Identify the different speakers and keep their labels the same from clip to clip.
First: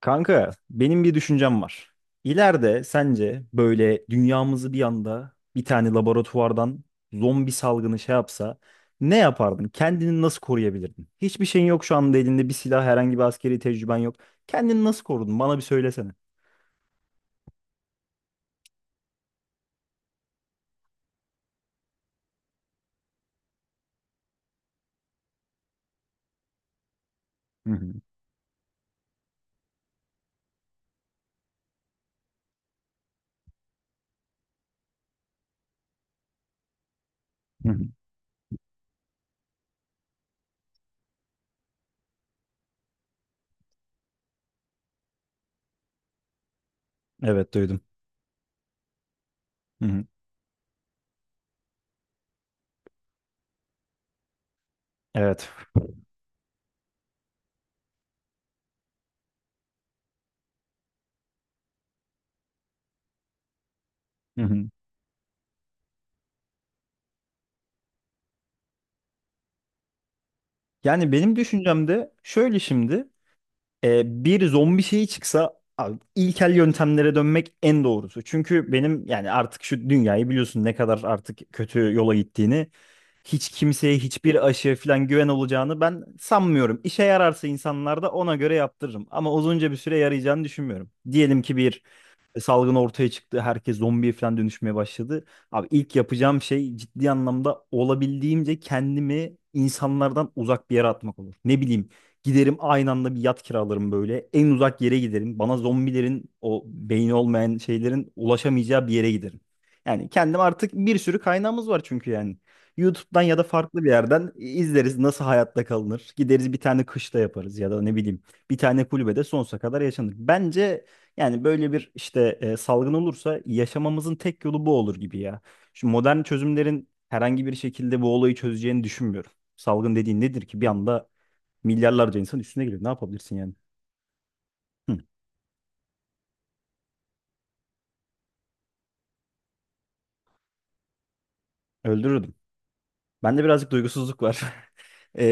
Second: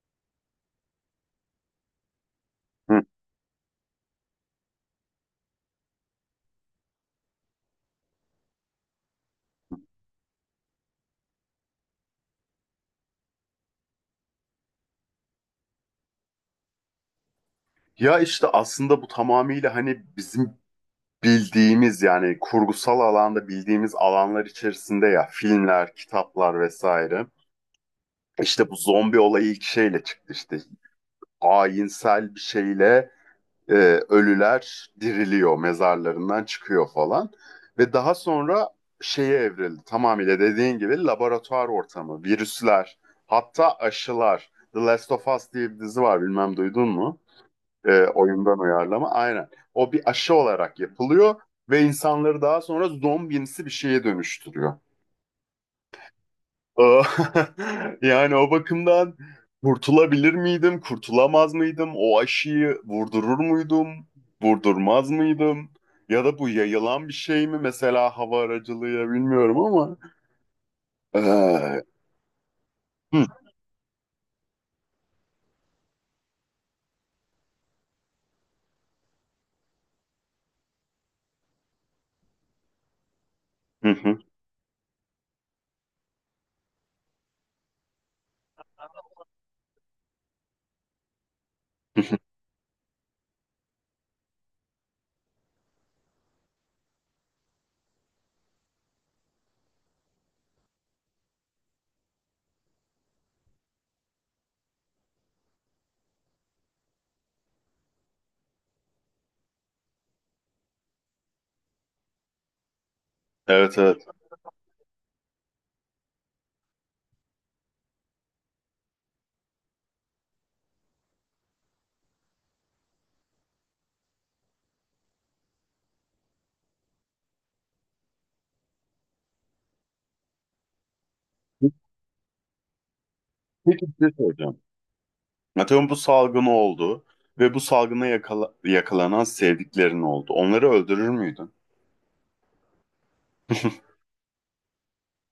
Speaker 1: Kanka, benim bir düşüncem var. İleride
Speaker 2: Hı.
Speaker 1: sence böyle dünyamızı bir anda bir tane laboratuvardan zombi salgını şey yapsa ne yapardın? Kendini nasıl koruyabilirdin? Hiçbir şeyin yok şu anda elinde bir silah, herhangi bir askeri tecrüben yok. Kendini nasıl korudun? Bana bir söylesene.
Speaker 2: Ya işte aslında bu tamamıyla hani bizim bildiğimiz, yani kurgusal alanda bildiğimiz alanlar içerisinde, ya filmler, kitaplar vesaire.
Speaker 1: Hı hı.
Speaker 2: İşte bu zombi olayı ilk şeyle çıktı, işte ayinsel bir şeyle e, ölüler diriliyor, mezarlarından çıkıyor falan.
Speaker 1: Hı hı.
Speaker 2: Ve daha sonra şeye evrildi, tamamıyla dediğin gibi laboratuvar ortamı, virüsler, hatta aşılar. The Last of Us diye bir dizi var, bilmem duydun mu?
Speaker 1: Evet duydum.
Speaker 2: Oyundan uyarlama aynen.
Speaker 1: Hı
Speaker 2: O
Speaker 1: hı.
Speaker 2: bir aşı olarak yapılıyor ve insanları daha sonra zombimsi bir şeye dönüştürüyor.
Speaker 1: Evet.
Speaker 2: Ee, Yani o bakımdan kurtulabilir miydim, kurtulamaz mıydım? O aşıyı vurdurur muydum,
Speaker 1: Hı hı.
Speaker 2: vurdurmaz mıydım? Ya da bu yayılan bir şey mi? Mesela hava aracılığıyla, bilmiyorum ama.
Speaker 1: Yani benim
Speaker 2: Ee,
Speaker 1: düşüncem de şöyle şimdi.
Speaker 2: hı,
Speaker 1: E, bir zombi şeyi çıksa abi, ilkel yöntemlere dönmek en doğrusu. Çünkü benim yani artık şu dünyayı biliyorsun ne kadar artık kötü yola gittiğini. Hiç
Speaker 2: hı, hı,
Speaker 1: kimseye
Speaker 2: hı.
Speaker 1: hiçbir aşı falan güven olacağını ben sanmıyorum. İşe yararsa insanlar da ona göre yaptırırım. Ama uzunca bir süre yarayacağını düşünmüyorum. Diyelim ki bir salgın ortaya çıktı. Herkes zombiye falan dönüşmeye başladı. Abi ilk yapacağım şey ciddi anlamda olabildiğimce kendimi insanlardan uzak bir yere atmak olur. Ne bileyim, giderim aynı anda bir yat kiralarım böyle. En uzak yere giderim. Bana zombilerin o beyni olmayan şeylerin ulaşamayacağı bir yere giderim. Yani kendim artık bir sürü kaynağımız var çünkü yani. YouTube'dan ya da
Speaker 2: Evet,
Speaker 1: farklı bir
Speaker 2: evet.
Speaker 1: yerden izleriz nasıl hayatta kalınır. Gideriz bir tane kışla yaparız ya da ne bileyim bir tane kulübede sonsuza kadar yaşanır. Bence yani böyle bir işte salgın olursa yaşamamızın tek yolu bu olur gibi ya. Şu modern çözümlerin herhangi bir şekilde bu olayı çözeceğini düşünmüyorum. Salgın dediğin nedir ki? Bir anda milyarlarca insan üstüne geliyor. Ne yapabilirsin yani?
Speaker 2: Peki, bir şey soracağım.
Speaker 1: Hı,
Speaker 2: Atıyorum, bu salgın oldu ve bu salgına yakalanan sevdiklerin oldu. Onları öldürür müydün?
Speaker 1: öldürürdüm. Bende birazcık duygusuzluk var. Ee,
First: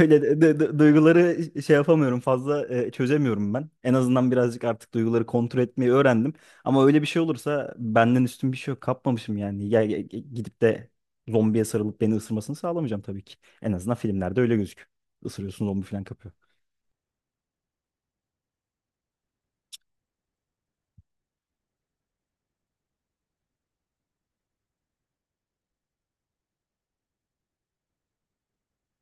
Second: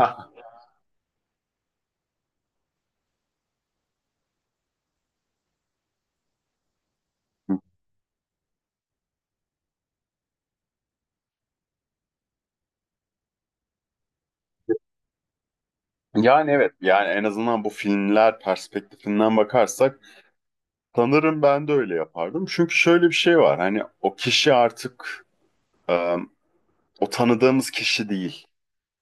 Speaker 1: Öyle duyguları şey yapamıyorum fazla, çözemiyorum ben. En azından birazcık artık duyguları kontrol etmeyi öğrendim. Ama öyle bir şey olursa benden üstün bir şey yok. Kapmamışım yani. Gidip de zombiye sarılıp beni ısırmasını sağlamayacağım tabii ki. En azından filmlerde öyle gözüküyor. Isırıyorsun zombi falan kapıyor.
Speaker 2: Yani evet, yani en azından bu filmler perspektifinden bakarsak sanırım ben de öyle yapardım. Çünkü şöyle bir şey var, hani o kişi artık, e, o tanıdığımız kişi değil.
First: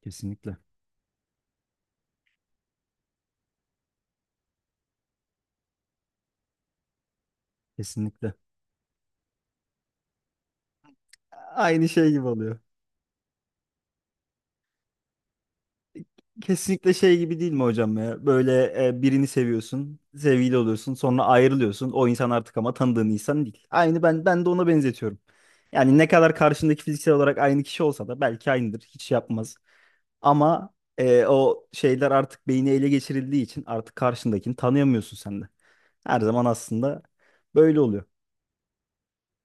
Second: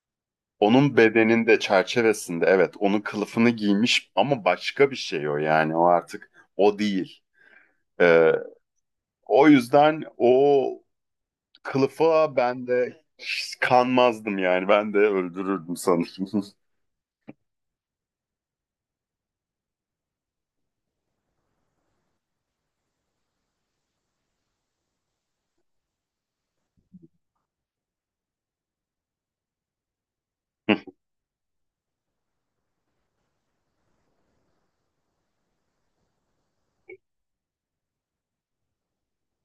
Speaker 1: Kesinlikle.
Speaker 2: Onun bedeninde, çerçevesinde, evet, onun kılıfını giymiş ama başka bir şey o, yani o artık o değil. E,
Speaker 1: Kesinlikle.
Speaker 2: O yüzden o
Speaker 1: Aynı şey gibi
Speaker 2: kılıfa
Speaker 1: oluyor.
Speaker 2: ben de kanmazdım yani. Ben de öldürürdüm sanırım.
Speaker 1: Kesinlikle şey gibi değil mi hocam ya? Böyle, birini seviyorsun, sevgili oluyorsun, sonra ayrılıyorsun. O insan artık ama tanıdığın insan değil. Aynı ben de ona benzetiyorum. Yani ne kadar karşındaki fiziksel olarak aynı kişi olsa da belki aynıdır, hiç şey yapmaz. Ama o şeyler artık beyni ele geçirildiği için artık karşındakini tanıyamıyorsun sen de. Her zaman aslında böyle oluyor.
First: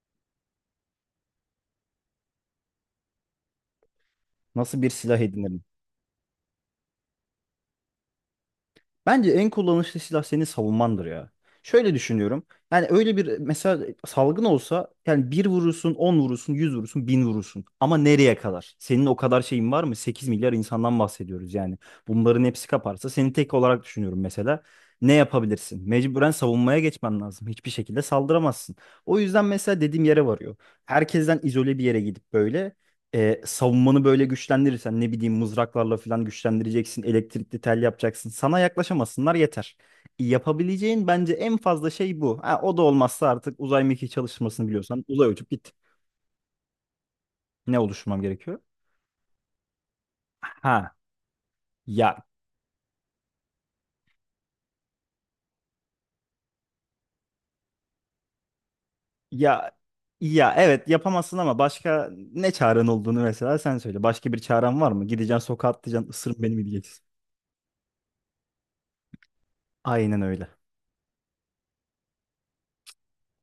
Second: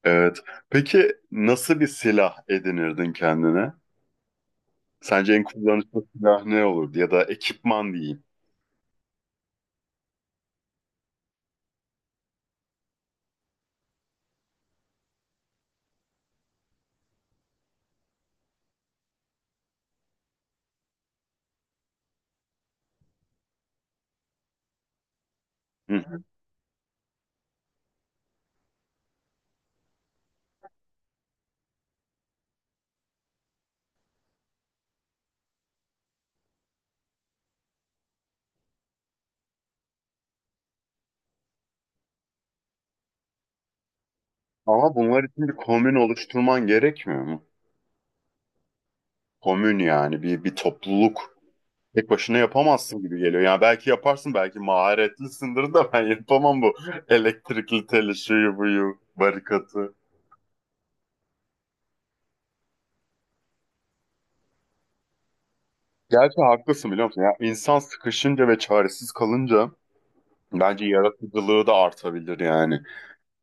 Speaker 2: Evet. Peki, nasıl bir silah edinirdin kendine?
Speaker 1: Nasıl bir silah
Speaker 2: Sence en
Speaker 1: edinirim?
Speaker 2: kullanışlı silah ne olurdu? Ya da ekipman diyeyim.
Speaker 1: Bence en kullanışlı silah senin savunmandır ya. Şöyle düşünüyorum. Yani öyle bir mesela salgın olsa yani bir vurursun, 10 vurursun, 100 vurursun, 1000 vurursun. Ama nereye kadar? Senin o kadar şeyin var mı? 8 milyar insandan bahsediyoruz yani. Bunların hepsi kaparsa seni tek olarak düşünüyorum mesela. Ne yapabilirsin?
Speaker 2: Hı.
Speaker 1: Mecburen savunmaya geçmen lazım. Hiçbir şekilde saldıramazsın. O yüzden mesela dediğim yere varıyor. Herkesten izole bir yere gidip böyle savunmanı böyle güçlendirirsen ne bileyim mızraklarla falan güçlendireceksin, elektrikli tel yapacaksın. Sana yaklaşamasınlar yeter. Yapabileceğin bence en fazla şey bu. Ha, o da olmazsa artık uzay mekiği çalışmasını
Speaker 2: Ama
Speaker 1: biliyorsan
Speaker 2: bunlar
Speaker 1: uzay
Speaker 2: için
Speaker 1: uçup
Speaker 2: bir
Speaker 1: git.
Speaker 2: komün oluşturman gerekmiyor mu?
Speaker 1: Ne oluşturmam gerekiyor?
Speaker 2: Komün, yani bir
Speaker 1: Ha,
Speaker 2: topluluk.
Speaker 1: ya,
Speaker 2: Tek başına yapamazsın gibi geliyor. Yani belki yaparsın, belki maharetlisindir de ben yapamam bu elektrikli teli, şuyu buyu,
Speaker 1: ya
Speaker 2: barikatı.
Speaker 1: evet yapamazsın ama başka ne çaren olduğunu mesela sen söyle. Başka bir çaren var mı? Gideceksin sokağa atlayacaksın ısırın
Speaker 2: Gerçi
Speaker 1: beni mi
Speaker 2: haklısın,
Speaker 1: diyeceksin?
Speaker 2: biliyor musun? Ya, insan sıkışınca ve çaresiz kalınca
Speaker 1: Aynen öyle.
Speaker 2: bence yaratıcılığı da artabilir yani.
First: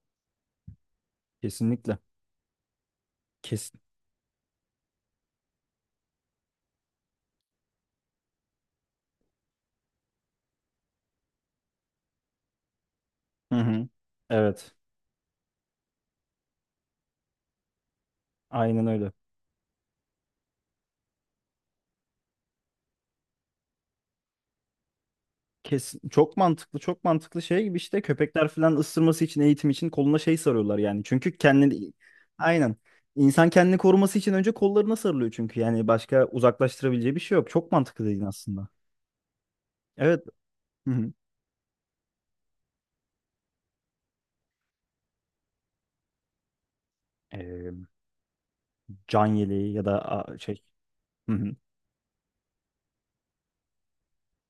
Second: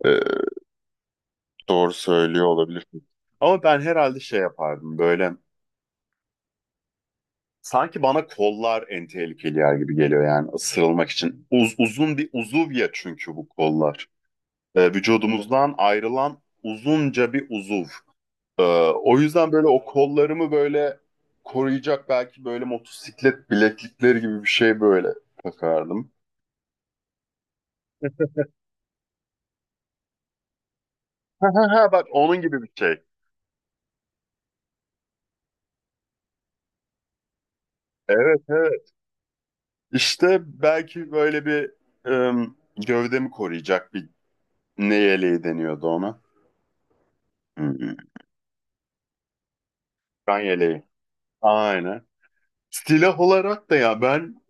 Speaker 2: Ee, doğru
Speaker 1: Kesinlikle.
Speaker 2: söylüyor olabilirsin. Ama
Speaker 1: Kesin.
Speaker 2: ben herhalde şey yapardım böyle. Sanki bana kollar en tehlikeli yer gibi geliyor, yani ısırılmak için. Uzun bir uzuv ya, çünkü bu
Speaker 1: Hı hı.
Speaker 2: kollar.
Speaker 1: Evet.
Speaker 2: Vücudumuzdan ayrılan uzunca bir uzuv. Ee,
Speaker 1: Aynen öyle.
Speaker 2: o yüzden böyle o kollarımı böyle koruyacak belki böyle motosiklet bileklikleri gibi bir şey böyle
Speaker 1: Kesin,
Speaker 2: takardım.
Speaker 1: çok mantıklı, çok mantıklı, şey gibi işte köpekler falan ısırması için eğitim için koluna şey sarıyorlar yani. Çünkü
Speaker 2: Ha ha ha,
Speaker 1: kendini,
Speaker 2: bak onun gibi bir
Speaker 1: aynen,
Speaker 2: şey.
Speaker 1: insan kendini koruması için önce kollarına sarılıyor çünkü yani başka uzaklaştırabileceği bir şey yok. Çok mantıklı dedin
Speaker 2: Evet,
Speaker 1: aslında.
Speaker 2: evet.
Speaker 1: Evet.
Speaker 2: İşte
Speaker 1: Hı hı.
Speaker 2: belki böyle bir ım, gövdemi koruyacak bir, ne yeleği deniyordu ona.
Speaker 1: Ee,
Speaker 2: Hmm,
Speaker 1: Can yeleği ya da, a,
Speaker 2: Kan
Speaker 1: şey.
Speaker 2: yeleği.
Speaker 1: Hı hı.
Speaker 2: Aynen. Silah olarak da ya ben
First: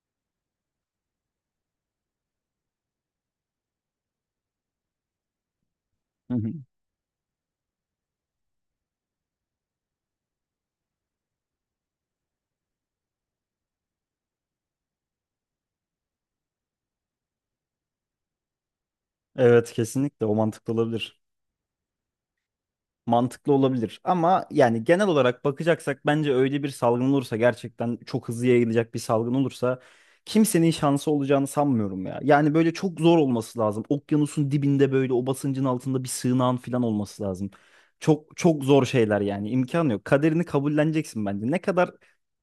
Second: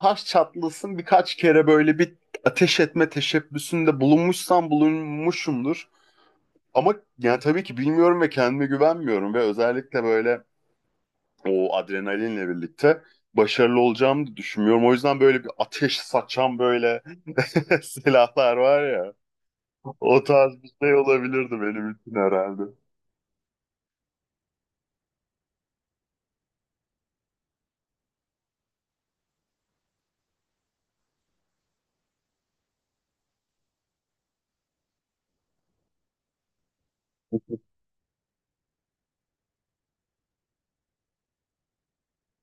Speaker 2: taş çatlasın birkaç kere böyle bir ateş etme teşebbüsünde bulunmuşsam bulunmuşumdur.
Speaker 1: Hı hı.
Speaker 2: Ama yani tabii ki bilmiyorum ve kendime güvenmiyorum ve özellikle böyle o adrenalinle birlikte başarılı olacağımı düşünmüyorum. O yüzden böyle bir ateş saçan böyle silahlar var ya.
Speaker 1: Evet
Speaker 2: O
Speaker 1: kesinlikle o
Speaker 2: tarz bir
Speaker 1: mantıklı
Speaker 2: şey
Speaker 1: olabilir.
Speaker 2: olabilirdi benim için herhalde.
Speaker 1: Mantıklı olabilir ama yani genel olarak bakacaksak bence öyle bir salgın olursa gerçekten çok hızlı yayılacak bir salgın olursa kimsenin şansı olacağını sanmıyorum ya. Yani böyle çok zor olması lazım. Okyanusun dibinde böyle o basıncın altında bir sığınağın falan olması lazım. Çok çok zor şeyler yani imkan yok. Kaderini kabulleneceksin bence. Ne kadar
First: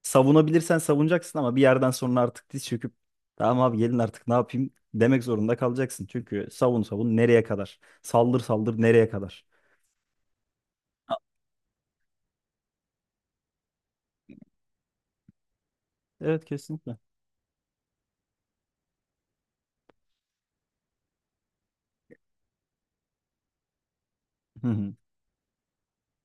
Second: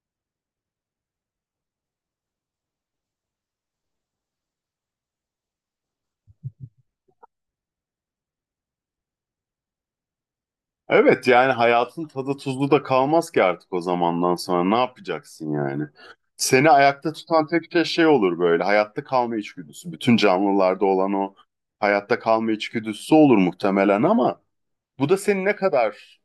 Speaker 1: savunabilirsen savunacaksın ama bir yerden sonra artık diz çöküp tamam abi gelin artık ne yapayım demek zorunda kalacaksın. Çünkü savun savun nereye kadar? Saldır saldır nereye kadar?
Speaker 2: Evet, yani hayatın tadı tuzlu da kalmaz ki artık o zamandan sonra. Ne yapacaksın yani?
Speaker 1: Evet
Speaker 2: Seni
Speaker 1: kesinlikle.
Speaker 2: ayakta tutan tek şey şey olur böyle. Hayatta kalma içgüdüsü. Bütün canlılarda olan o hayatta kalma içgüdüsü olur muhtemelen ama
Speaker 1: Hı hı,
Speaker 2: bu da seni ne kadar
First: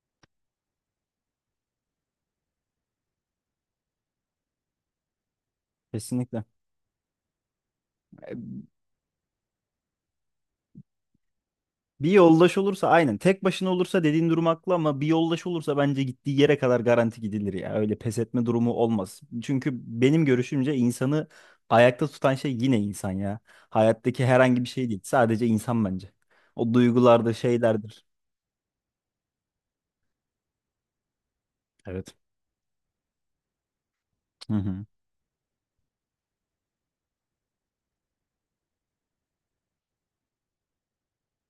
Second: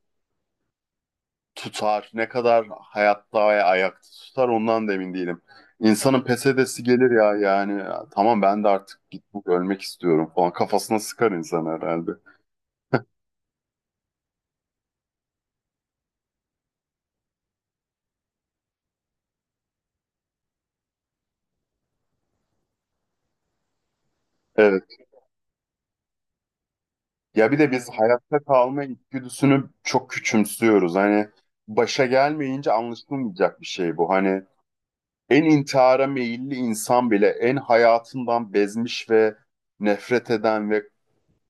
Speaker 2: tutar, ne kadar hayatta ve ayakta tutar ondan da emin değilim. İnsanın
Speaker 1: kesinlikle.
Speaker 2: pes edesi gelir ya, yani tamam ben de artık, git bu, ölmek istiyorum falan, kafasına sıkar insan
Speaker 1: Bir
Speaker 2: herhalde.
Speaker 1: yoldaş olursa aynen. Tek başına olursa dediğin durum haklı ama bir yoldaş olursa bence gittiği yere kadar garanti gidilir ya. Öyle pes etme durumu olmaz. Çünkü benim görüşümce insanı ayakta tutan şey yine insan ya. Hayattaki herhangi bir şey
Speaker 2: Evet.
Speaker 1: değil. Sadece insan bence. O duygulardır,
Speaker 2: Ya bir de biz
Speaker 1: şeylerdir.
Speaker 2: hayatta kalma içgüdüsünü çok küçümsüyoruz. Hani başa
Speaker 1: Evet.
Speaker 2: gelmeyince anlaşılmayacak bir şey bu. Hani
Speaker 1: Hı hı.
Speaker 2: en intihara meyilli insan bile, en hayatından bezmiş ve nefret eden ve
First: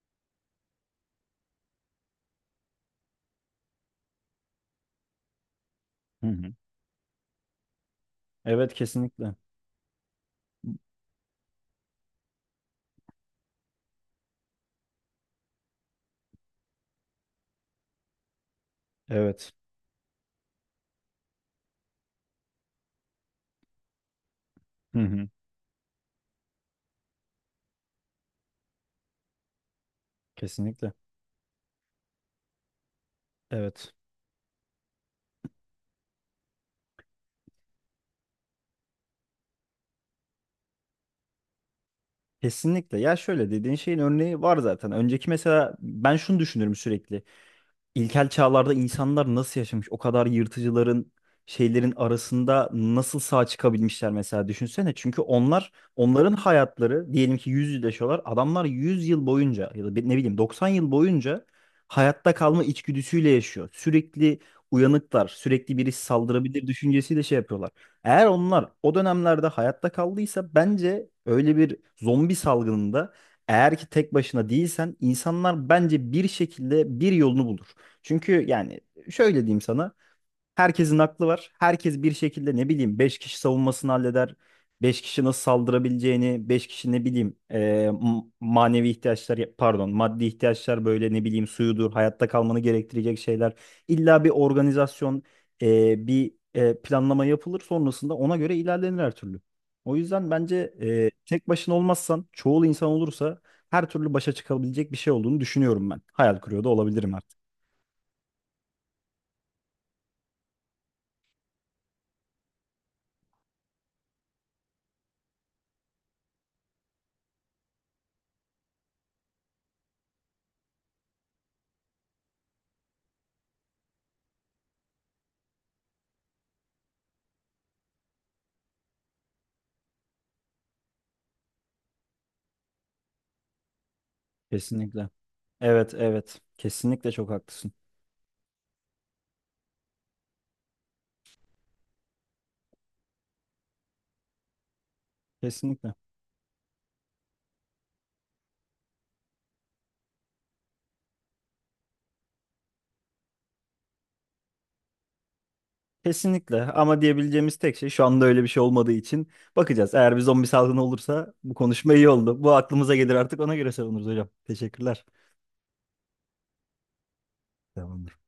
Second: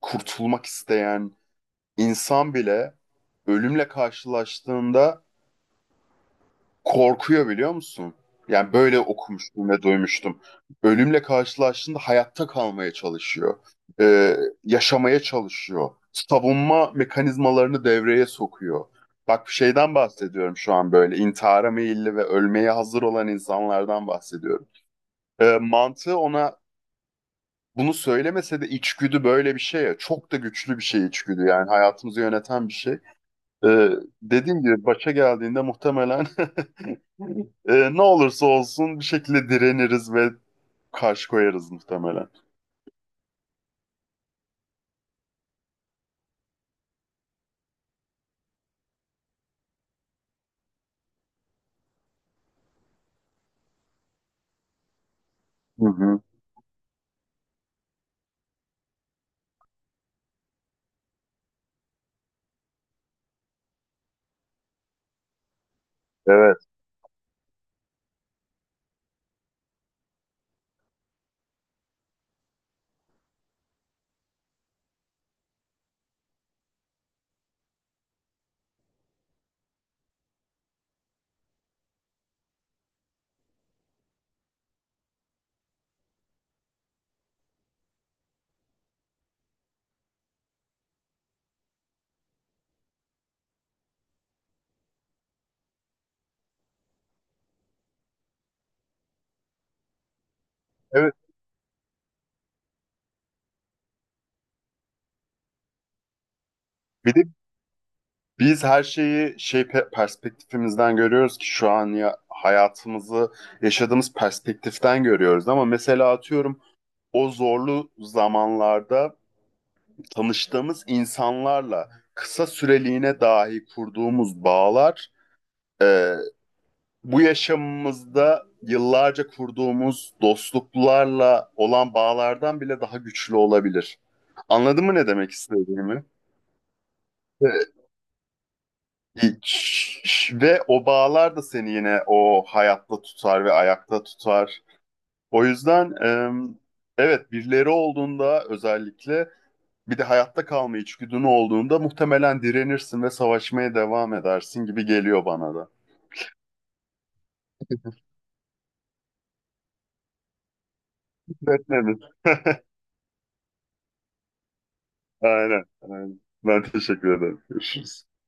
Speaker 2: kurtulmak isteyen insan bile ölümle karşılaştığında
Speaker 1: Hı hı.
Speaker 2: korkuyor, biliyor musun? Yani
Speaker 1: Evet
Speaker 2: böyle
Speaker 1: kesinlikle.
Speaker 2: okumuştum ve duymuştum. Ölümle karşılaştığında hayatta kalmaya çalışıyor. Ee, yaşamaya çalışıyor. Savunma mekanizmalarını devreye sokuyor. Bak,
Speaker 1: Evet.
Speaker 2: bir şeyden bahsediyorum şu an böyle. İntihara meyilli ve ölmeye hazır olan insanlardan bahsediyorum.
Speaker 1: Hı hı.
Speaker 2: Mantığı ona bunu söylemese de içgüdü böyle bir şey ya. Çok da güçlü bir
Speaker 1: Kesinlikle.
Speaker 2: şey içgüdü, yani hayatımızı yöneten bir şey. Ee,
Speaker 1: Evet.
Speaker 2: dediğim gibi başa geldiğinde muhtemelen ne olursa olsun bir şekilde direniriz ve karşı koyarız muhtemelen.
Speaker 1: Kesinlikle. Ya şöyle dediğin şeyin örneği var zaten. Önceki, mesela ben şunu düşünürüm sürekli. İlkel çağlarda insanlar nasıl yaşamış? O kadar yırtıcıların şeylerin arasında nasıl sağ çıkabilmişler mesela düşünsene. Çünkü onlar,
Speaker 2: Hı hı.
Speaker 1: onların hayatları diyelim ki 100 yıl yaşıyorlar. Adamlar 100 yıl boyunca ya da ne bileyim 90 yıl boyunca hayatta kalma içgüdüsüyle yaşıyor. Sürekli uyanıklar, sürekli birisi
Speaker 2: Evet.
Speaker 1: saldırabilir düşüncesiyle şey yapıyorlar. Eğer onlar o dönemlerde hayatta kaldıysa bence öyle bir zombi salgınında eğer ki tek başına değilsen insanlar bence bir şekilde bir yolunu bulur. Çünkü yani şöyle diyeyim sana. Herkesin aklı var. Herkes bir şekilde, ne bileyim, 5 kişi savunmasını halleder. Beş kişi nasıl saldırabileceğini, 5 kişi, ne bileyim, manevi ihtiyaçlar, pardon, maddi ihtiyaçlar, böyle ne bileyim suyudur, hayatta kalmanı gerektirecek şeyler. İlla bir organizasyon, bir planlama yapılır sonrasında ona göre ilerlenir her türlü. O yüzden bence
Speaker 2: Evet.
Speaker 1: tek başına olmazsan, çoğul insan olursa her türlü başa çıkabilecek bir şey olduğunu düşünüyorum ben. Hayal kuruyor da olabilirim
Speaker 2: Bir de
Speaker 1: artık.
Speaker 2: biz her şeyi şey, perspektifimizden görüyoruz ki şu an ya hayatımızı yaşadığımız perspektiften görüyoruz, ama mesela atıyorum o zorlu zamanlarda tanıştığımız insanlarla kısa süreliğine dahi kurduğumuz bağlar, e, bu yaşamımızda yıllarca kurduğumuz dostluklarla olan bağlardan bile daha güçlü olabilir. Anladın mı ne
Speaker 1: Kesinlikle.
Speaker 2: demek
Speaker 1: Evet,
Speaker 2: istediğimi?
Speaker 1: evet. Kesinlikle çok haklısın.
Speaker 2: Ee, Ve o bağlar da seni yine o hayatta tutar ve ayakta tutar. O
Speaker 1: Kesinlikle.
Speaker 2: yüzden evet, birileri olduğunda, özellikle bir de hayatta kalma içgüdün olduğunda muhtemelen direnirsin ve savaşmaya devam edersin gibi geliyor bana da.
Speaker 1: Kesinlikle. Ama diyebileceğimiz tek şey şu anda öyle bir şey olmadığı için bakacağız. Eğer bir zombi salgını olursa bu konuşma
Speaker 2: Etmemiz.
Speaker 1: iyi oldu. Bu aklımıza gelir artık, ona göre savunuruz hocam. Teşekkürler.
Speaker 2: Aynen, aynen. Ben teşekkür ederim. Görüşürüz.
Speaker 1: Tamamdır.